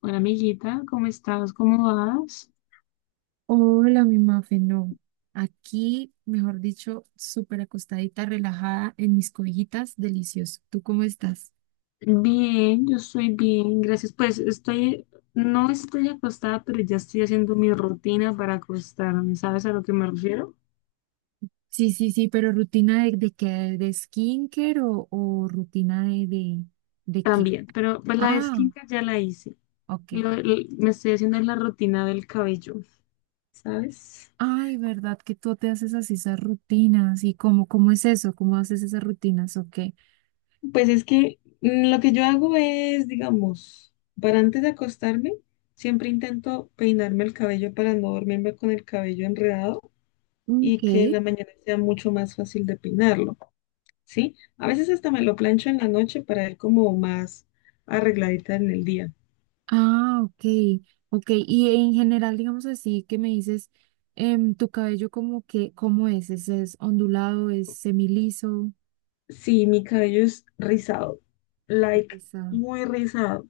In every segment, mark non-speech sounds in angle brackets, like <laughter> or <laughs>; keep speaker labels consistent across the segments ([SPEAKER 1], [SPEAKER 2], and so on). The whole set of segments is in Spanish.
[SPEAKER 1] Hola, amiguita, ¿cómo estás? ¿Cómo vas?
[SPEAKER 2] Hola, mi mafe, no. Aquí, mejor dicho, súper acostadita, relajada en mis cobijitas, delicioso. ¿Tú cómo estás?
[SPEAKER 1] Bien, yo estoy bien, gracias. No estoy acostada, pero ya estoy haciendo mi rutina para acostarme. ¿Sabes a lo que me refiero?
[SPEAKER 2] Sí, sí, sí, pero rutina de qué, de skincare o rutina de qué?
[SPEAKER 1] También, pero pues la de
[SPEAKER 2] Ah,
[SPEAKER 1] skincare ya la hice.
[SPEAKER 2] ok.
[SPEAKER 1] Me estoy haciendo la rutina del cabello, ¿sabes?
[SPEAKER 2] Ay, ¿verdad que tú te haces así esas rutinas? ¿Y cómo es eso? ¿Cómo haces esas rutinas? Ok.
[SPEAKER 1] Pues es que lo que yo hago es, digamos, para antes de acostarme, siempre intento peinarme el cabello para no dormirme con el cabello enredado,
[SPEAKER 2] Ok.
[SPEAKER 1] y que en la mañana sea mucho más fácil de peinarlo, ¿sí? A veces hasta me lo plancho en la noche para ir como más arregladita en el día.
[SPEAKER 2] Ah, ok, ok. Y en general, digamos así, que me dices, tu cabello como que, ¿cómo es? ¿Es ondulado? ¿Es semiliso?
[SPEAKER 1] Sí, mi cabello es rizado, like
[SPEAKER 2] Está-
[SPEAKER 1] muy rizado,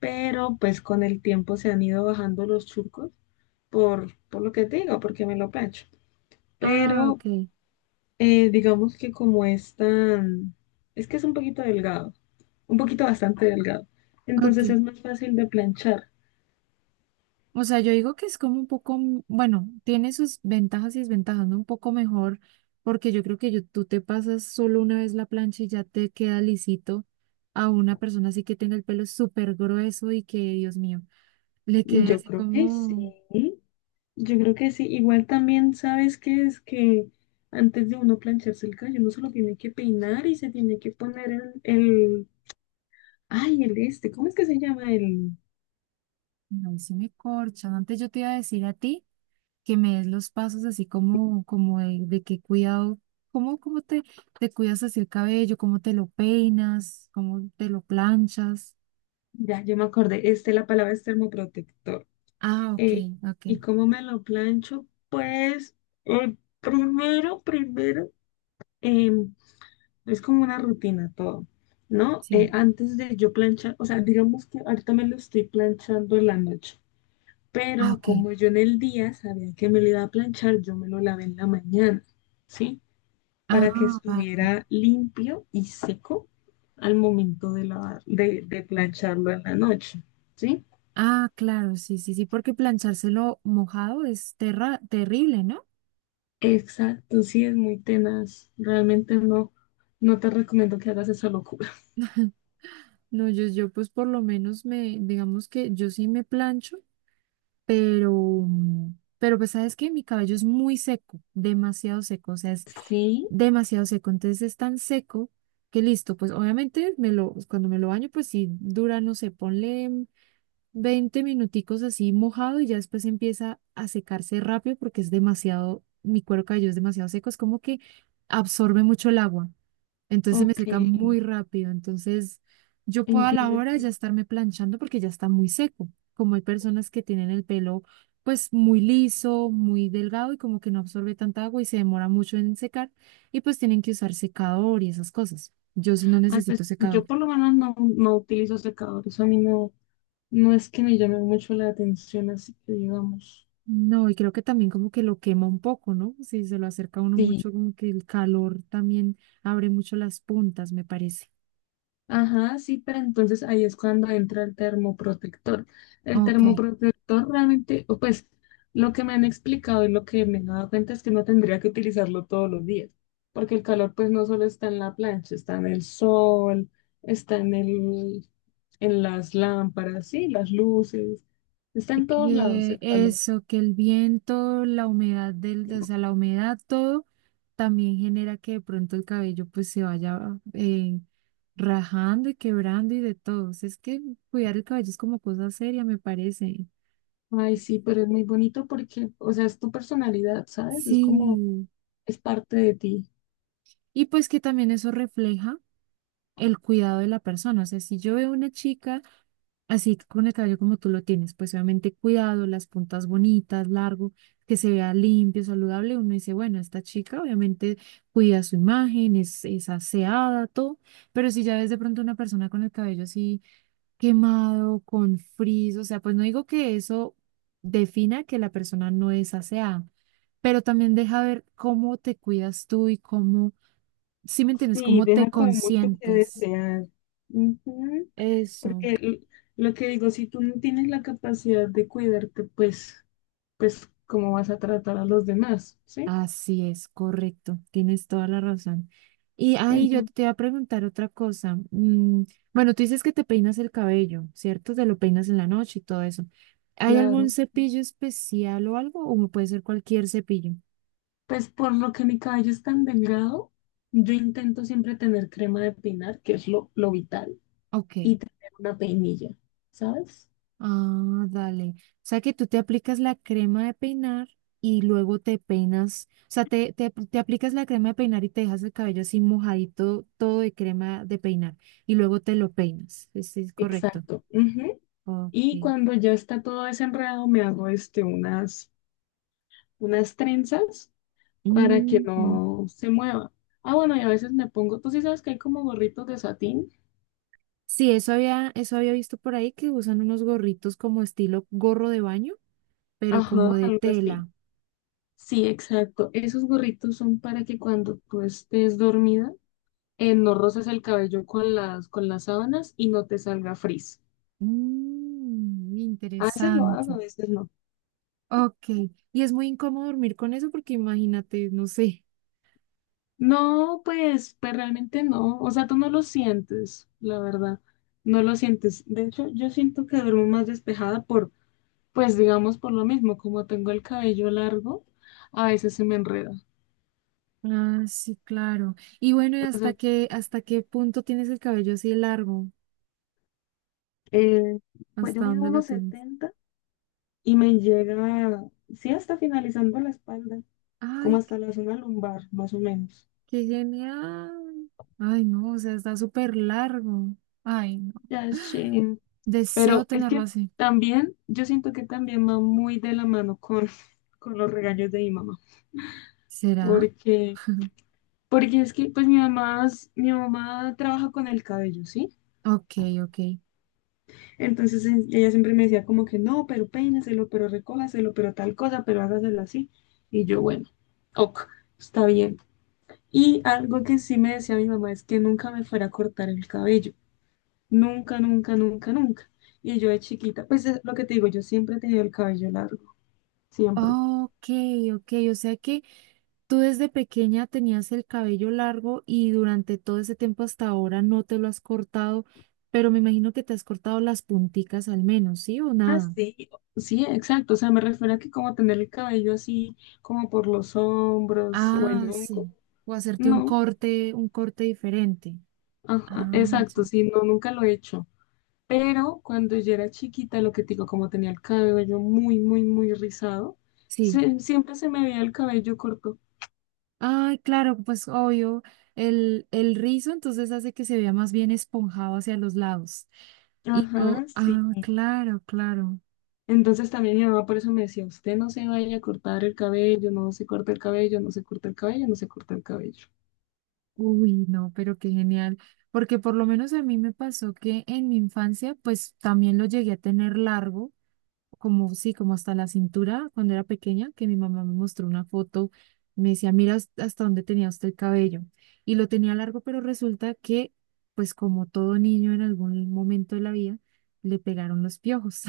[SPEAKER 1] pero pues con el tiempo se han ido bajando los churcos por lo que te digo, porque me lo plancho.
[SPEAKER 2] Ah,
[SPEAKER 1] Pero
[SPEAKER 2] ok,
[SPEAKER 1] digamos que como es tan, es que es un poquito delgado, un poquito bastante delgado,
[SPEAKER 2] ok.
[SPEAKER 1] entonces es más fácil de planchar.
[SPEAKER 2] O sea, yo digo que es como un poco, bueno, tiene sus ventajas y desventajas, ¿no? Un poco mejor, porque yo creo que tú te pasas solo una vez la plancha y ya te queda lisito a una persona así que tenga el pelo súper grueso y que, Dios mío, le quede
[SPEAKER 1] Yo
[SPEAKER 2] así
[SPEAKER 1] creo que sí.
[SPEAKER 2] como...
[SPEAKER 1] Yo creo que sí, igual también sabes que es que antes de uno plancharse el cabello, uno se lo tiene que peinar y se tiene que poner ay, el este, ¿cómo es que se llama el?
[SPEAKER 2] No, sí me corchan. Antes yo te iba a decir a ti que me des los pasos así como, como de qué cuidado, cómo, cómo te, te cuidas así el cabello, cómo te lo peinas, cómo te lo planchas.
[SPEAKER 1] Ya, yo me acordé, este, la palabra es termoprotector.
[SPEAKER 2] Ah, ok,
[SPEAKER 1] Eh,
[SPEAKER 2] ok,
[SPEAKER 1] ¿Y cómo me lo plancho? Pues, eh, primero, primero, eh, es como una rutina todo, ¿no?
[SPEAKER 2] sí.
[SPEAKER 1] Antes de yo planchar, o sea, digamos que ahorita me lo estoy planchando en la noche,
[SPEAKER 2] Ah,
[SPEAKER 1] pero
[SPEAKER 2] ok.
[SPEAKER 1] como yo en el día sabía que me lo iba a planchar, yo me lo lavé en la mañana, ¿sí? Para que
[SPEAKER 2] Ah, vale.
[SPEAKER 1] estuviera limpio y seco al momento de, lavar, de plancharlo en la noche, ¿sí?
[SPEAKER 2] Ah, claro, sí, sí, sí, porque planchárselo mojado es terra terrible, ¿no?
[SPEAKER 1] Exacto, sí, es muy tenaz. Realmente no te recomiendo que hagas esa locura.
[SPEAKER 2] <laughs> No, yo pues por lo menos digamos que yo sí me plancho pero, pero pues sabes que mi cabello es muy seco, demasiado seco, o sea, es
[SPEAKER 1] Sí,
[SPEAKER 2] demasiado seco, entonces es tan seco que listo, pues obviamente me lo, cuando me lo baño, pues sí dura, no sé, ponle 20 minuticos así mojado y ya después empieza a secarse rápido porque es demasiado, mi cuero cabelludo es demasiado seco, es como que absorbe mucho el agua. Entonces se me seca
[SPEAKER 1] ok,
[SPEAKER 2] muy rápido. Entonces yo puedo a la
[SPEAKER 1] entiendo,
[SPEAKER 2] hora ya
[SPEAKER 1] entiendo.
[SPEAKER 2] estarme planchando porque ya está muy seco. Como hay personas que tienen el pelo pues muy liso, muy delgado y como que no absorbe tanta agua y se demora mucho en secar y pues tienen que usar secador y esas cosas. Yo sí no
[SPEAKER 1] Ay,
[SPEAKER 2] necesito
[SPEAKER 1] pues,
[SPEAKER 2] secador.
[SPEAKER 1] yo por lo menos no utilizo secador, eso a mí no es que me llame mucho la atención, así que digamos.
[SPEAKER 2] No, y creo que también como que lo quema un poco, ¿no? Si se lo acerca a uno
[SPEAKER 1] Sí.
[SPEAKER 2] mucho, como que el calor también abre mucho las puntas, me parece.
[SPEAKER 1] Ajá, sí, pero entonces ahí es cuando entra el termoprotector. El
[SPEAKER 2] Ok.
[SPEAKER 1] termoprotector realmente, o pues lo que me han explicado y lo que me he dado cuenta es que no tendría que utilizarlo todos los días, porque el calor pues no solo está en la plancha, está en el sol, está en las lámparas, sí, las luces, está en todos lados
[SPEAKER 2] Que
[SPEAKER 1] el calor.
[SPEAKER 2] eso, que el viento, la humedad del, o sea, la humedad, todo, también genera que de pronto el cabello pues se vaya rajando y quebrando y de todo. O sea, es que cuidar el cabello es como cosa seria, me parece.
[SPEAKER 1] Ay, sí, pero es muy bonito porque, o sea, es tu personalidad, ¿sabes? Es como,
[SPEAKER 2] Sí.
[SPEAKER 1] es parte de ti.
[SPEAKER 2] Y pues que también eso refleja el cuidado de la persona. O sea, si yo veo una chica así con el cabello como tú lo tienes, pues obviamente cuidado, las puntas bonitas, largo, que se vea limpio, saludable, uno dice, bueno, esta chica obviamente cuida su imagen, es aseada, todo, pero si ya ves de pronto una persona con el cabello así quemado, con frizz, o sea, pues no digo que eso defina que la persona no es aseada, pero también deja ver cómo te cuidas tú y cómo, si me entiendes,
[SPEAKER 1] Sí,
[SPEAKER 2] cómo te
[SPEAKER 1] deja como mucho que
[SPEAKER 2] consientes.
[SPEAKER 1] desear. Ujú.
[SPEAKER 2] Eso,
[SPEAKER 1] Porque lo que digo, si tú no tienes la capacidad de cuidarte, pues, pues, ¿cómo vas a tratar a los demás? ¿Sí?
[SPEAKER 2] así es, correcto, tienes toda la razón. Y ahí yo
[SPEAKER 1] Entonces,
[SPEAKER 2] te iba a preguntar otra cosa. Mm, bueno, tú dices que te peinas el cabello, ¿cierto? Te lo peinas en la noche y todo eso. ¿Hay algún
[SPEAKER 1] claro,
[SPEAKER 2] cepillo especial o algo? ¿O puede ser cualquier cepillo?
[SPEAKER 1] pues por lo que mi cabello es tan delgado, yo intento siempre tener crema de peinar, que es lo vital,
[SPEAKER 2] Ok.
[SPEAKER 1] y tener una peinilla, ¿sabes?
[SPEAKER 2] Ah, dale. O sea que tú te aplicas la crema de peinar y luego te peinas, o sea, te aplicas la crema de peinar y te dejas el cabello así mojadito, todo de crema de peinar, y luego te lo peinas. Sí, es correcto.
[SPEAKER 1] Exacto. Ujú.
[SPEAKER 2] Ok.
[SPEAKER 1] Y cuando ya está todo desenredado, me hago este, unas trenzas para que
[SPEAKER 2] Ujú.
[SPEAKER 1] no se mueva. Ah, bueno, y a veces me pongo, tú sí sabes que hay como gorritos de satín.
[SPEAKER 2] Sí, eso había visto por ahí que usan unos gorritos como estilo gorro de baño, pero
[SPEAKER 1] Ajá,
[SPEAKER 2] como de
[SPEAKER 1] algo así.
[SPEAKER 2] tela.
[SPEAKER 1] Sí, exacto. Esos gorritos son para que cuando tú estés dormida, no roces el cabello con con las sábanas y no te salga frizz.
[SPEAKER 2] Mm,
[SPEAKER 1] A veces lo hago,
[SPEAKER 2] interesante.
[SPEAKER 1] a veces no.
[SPEAKER 2] Ok. Y es muy incómodo dormir con eso porque imagínate, no sé.
[SPEAKER 1] No, pues, pues realmente no. O sea, tú no lo sientes, la verdad. No lo sientes. De hecho, yo siento que duermo más despejada. Pues digamos por lo mismo, como tengo el cabello largo, a veces se me enreda.
[SPEAKER 2] Ah, sí, claro. Y bueno, ¿y
[SPEAKER 1] O
[SPEAKER 2] hasta
[SPEAKER 1] sea,
[SPEAKER 2] qué, hasta qué punto tienes el cabello así largo?
[SPEAKER 1] eh, pues yo
[SPEAKER 2] ¿Hasta
[SPEAKER 1] mido
[SPEAKER 2] dónde lo
[SPEAKER 1] unos
[SPEAKER 2] tienes?
[SPEAKER 1] 70 y me llega, sí, hasta finalizando la espalda, como
[SPEAKER 2] Ay, qué
[SPEAKER 1] hasta la zona lumbar, más o menos.
[SPEAKER 2] qué genial. Ay, no, o sea, está súper largo. Ay, no.
[SPEAKER 1] Ya,
[SPEAKER 2] <gasps>
[SPEAKER 1] sí.
[SPEAKER 2] Deseo
[SPEAKER 1] Pero es
[SPEAKER 2] tenerlo
[SPEAKER 1] que
[SPEAKER 2] así.
[SPEAKER 1] también, yo siento que también va muy de la mano con, <laughs> con los regaños de mi mamá,
[SPEAKER 2] ¿Será?
[SPEAKER 1] porque, porque es que pues mi mamá, mi mamá trabaja con el cabello, ¿sí?
[SPEAKER 2] Ok, ok.
[SPEAKER 1] Entonces ella siempre me decía como que no, pero peínaselo, pero recójaselo, pero tal cosa, pero hágaselo así. Y yo, bueno, ok, está bien. Y algo que sí me decía mi mamá es que nunca me fuera a cortar el cabello. Nunca, nunca, nunca, nunca. Y yo de chiquita, pues es lo que te digo, yo siempre he tenido el cabello largo, siempre.
[SPEAKER 2] Ok, ok. O sea que tú desde pequeña tenías el cabello largo y durante todo ese tiempo hasta ahora no te lo has cortado, pero me imagino que te has cortado las punticas al menos, ¿sí o
[SPEAKER 1] Ah,
[SPEAKER 2] nada?
[SPEAKER 1] sí, sí, exacto. O sea, me refiero a que como tener el cabello así, como por los hombros o
[SPEAKER 2] Ah,
[SPEAKER 1] en hongo.
[SPEAKER 2] sí. O hacerte
[SPEAKER 1] No,
[SPEAKER 2] un corte diferente.
[SPEAKER 1] ajá,
[SPEAKER 2] Ah,
[SPEAKER 1] exacto,
[SPEAKER 2] sí.
[SPEAKER 1] sí, no, nunca lo he hecho. Pero cuando yo era chiquita, lo que te digo, como tenía el cabello muy, muy, muy rizado,
[SPEAKER 2] Sí.
[SPEAKER 1] siempre se me veía el cabello corto.
[SPEAKER 2] Ay, claro, pues obvio, el rizo entonces hace que se vea más bien esponjado hacia los lados. Y
[SPEAKER 1] Ajá,
[SPEAKER 2] yo,
[SPEAKER 1] sí.
[SPEAKER 2] ah, claro, claro.
[SPEAKER 1] Entonces también mi mamá por eso me decía, usted no se vaya a cortar el cabello, no se corta el cabello, no se corta el cabello, no se corta el cabello.
[SPEAKER 2] Uy, no, pero qué genial. Porque por lo menos a mí me pasó que en mi infancia, pues también lo llegué a tener largo. Como sí, como hasta la cintura cuando era pequeña, que mi mamá me mostró una foto, me decía, mira hasta dónde tenía usted el cabello. Y lo tenía largo, pero resulta que, pues como todo niño en algún momento de la vida, le pegaron los piojos.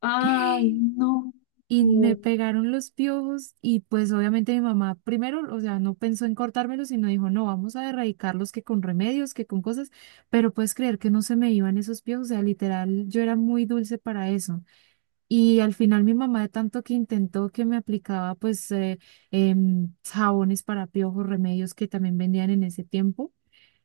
[SPEAKER 1] Ay,
[SPEAKER 2] <laughs>
[SPEAKER 1] no.
[SPEAKER 2] Y me pegaron los piojos y pues obviamente mi mamá primero, o sea, no pensó en cortármelos, sino dijo, no, vamos a erradicarlos que con remedios, que con cosas, pero puedes creer que no se me iban esos piojos, o sea, literal, yo era muy dulce para eso. Y al final mi mamá de tanto que intentó que me aplicaba pues jabones para piojos, remedios que también vendían en ese tiempo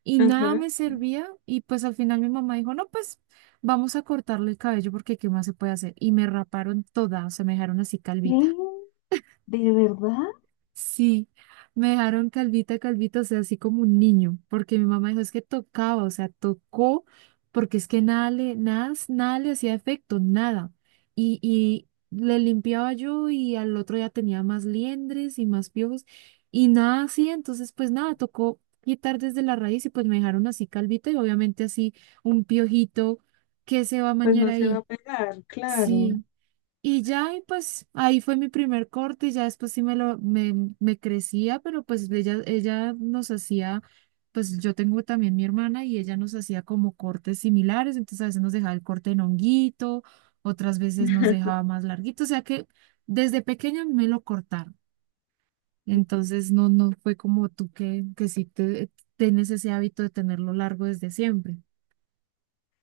[SPEAKER 2] y nada
[SPEAKER 1] Ajá.
[SPEAKER 2] me servía y pues al final mi mamá dijo, no, pues vamos a cortarle el cabello porque qué más se puede hacer. Y me raparon toda, o sea, me dejaron así
[SPEAKER 1] ¿Qué?
[SPEAKER 2] calvita.
[SPEAKER 1] ¿De verdad?
[SPEAKER 2] Sí, me dejaron calvita, calvita, o sea, así como un niño, porque mi mamá dijo, es que tocaba, o sea, tocó, porque es que nada le, nada, nada le hacía efecto, nada. Y le limpiaba yo y al otro ya tenía más liendres y más piojos y nada así, entonces pues nada, tocó quitar desde la raíz y pues me dejaron así calvita y obviamente así un piojito que se va a
[SPEAKER 1] Pues
[SPEAKER 2] mañar
[SPEAKER 1] no se va
[SPEAKER 2] ahí.
[SPEAKER 1] a pegar, claro.
[SPEAKER 2] Sí. Y ya, y pues ahí fue mi primer corte y ya después sí me crecía, pero pues ella nos hacía, pues yo tengo también mi hermana y ella nos hacía como cortes similares, entonces a veces nos dejaba el corte en honguito, otras veces nos dejaba más larguito, o sea que desde pequeña me lo cortaron, entonces no, no fue como tú que, que tienes ese hábito de tenerlo largo desde siempre.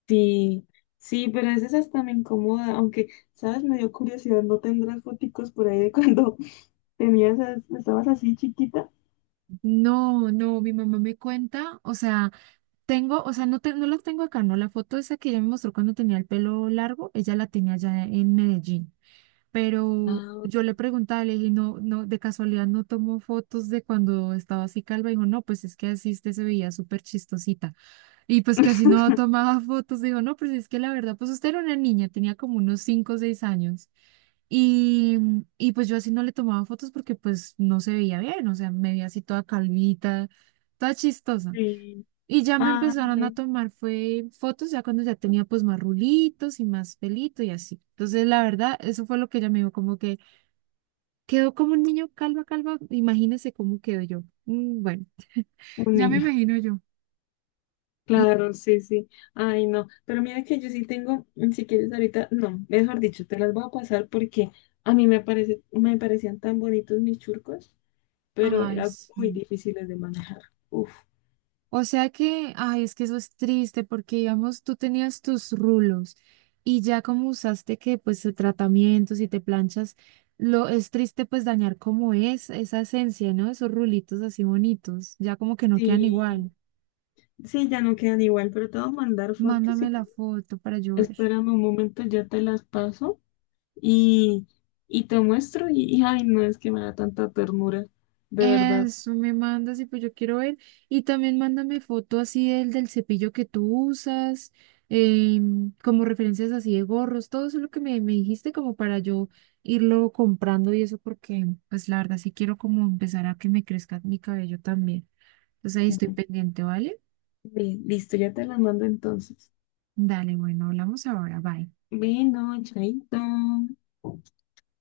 [SPEAKER 1] Sí, sí, pero a veces hasta me incomoda, aunque, ¿sabes? Me dio curiosidad, ¿no tendrás foticos por ahí de cuando <laughs> tenías, estabas así chiquita?
[SPEAKER 2] No, no, mi mamá me cuenta, o sea... Tengo, o sea, no, no la tengo acá, no. La foto esa que ella me mostró cuando tenía el pelo largo, ella la tenía allá en Medellín. Pero
[SPEAKER 1] Ah,
[SPEAKER 2] yo le preguntaba, le dije, no, no, de casualidad no tomó fotos de cuando estaba así calva. Dijo, no, pues es que así usted se veía súper chistosita. Y pues que así no tomaba <laughs> fotos. Dijo, no, pues es que la verdad, pues usted era una niña, tenía como unos 5 o 6 años. Y, y pues yo así no le tomaba fotos porque pues no se veía bien, o sea, me veía así toda calvita, toda chistosa.
[SPEAKER 1] sí,
[SPEAKER 2] Y ya me empezaron a
[SPEAKER 1] ay,
[SPEAKER 2] tomar fue fotos ya cuando ya tenía pues más rulitos y más pelito y así. Entonces, la verdad, eso fue lo que ella me dijo, como que quedó como un niño calva, calva. Imagínese cómo quedo yo. Bueno, <laughs>
[SPEAKER 1] un
[SPEAKER 2] ya me
[SPEAKER 1] niño,
[SPEAKER 2] imagino yo. Y,
[SPEAKER 1] claro, sí, sí, ay, no, pero mira que yo sí tengo, mm, si quieres ahorita, no, mejor dicho, te las voy a pasar porque a mí me parece, me parecían tan bonitos mis churcos, pero
[SPEAKER 2] ay,
[SPEAKER 1] eran muy
[SPEAKER 2] sí.
[SPEAKER 1] difíciles de manejar, uf,
[SPEAKER 2] O sea que, ay, es que eso es triste porque, digamos, tú tenías tus rulos y ya como usaste que, pues, tratamientos y te planchas, lo es triste pues dañar como es esa esencia, ¿no? Esos rulitos así bonitos, ya como que no quedan
[SPEAKER 1] sí,
[SPEAKER 2] igual.
[SPEAKER 1] sí, ya no quedan igual, pero te voy a mandar fotos
[SPEAKER 2] Mándame
[SPEAKER 1] y
[SPEAKER 2] la foto para yo ver.
[SPEAKER 1] espérame un momento, ya te las paso y, y te muestro. Ay, no es que me da tanta ternura, de verdad.
[SPEAKER 2] Eso me mandas y pues yo quiero ver. Y también mándame foto así del, del cepillo que tú usas, como referencias así de gorros, todo eso lo que me dijiste como para yo irlo comprando y eso porque pues la verdad sí quiero como empezar a que me crezca mi cabello también. Entonces ahí estoy
[SPEAKER 1] Bueno,
[SPEAKER 2] pendiente, ¿vale?
[SPEAKER 1] listo, ya te las mando entonces.
[SPEAKER 2] Dale, bueno, hablamos ahora, bye.
[SPEAKER 1] Bueno, chaito.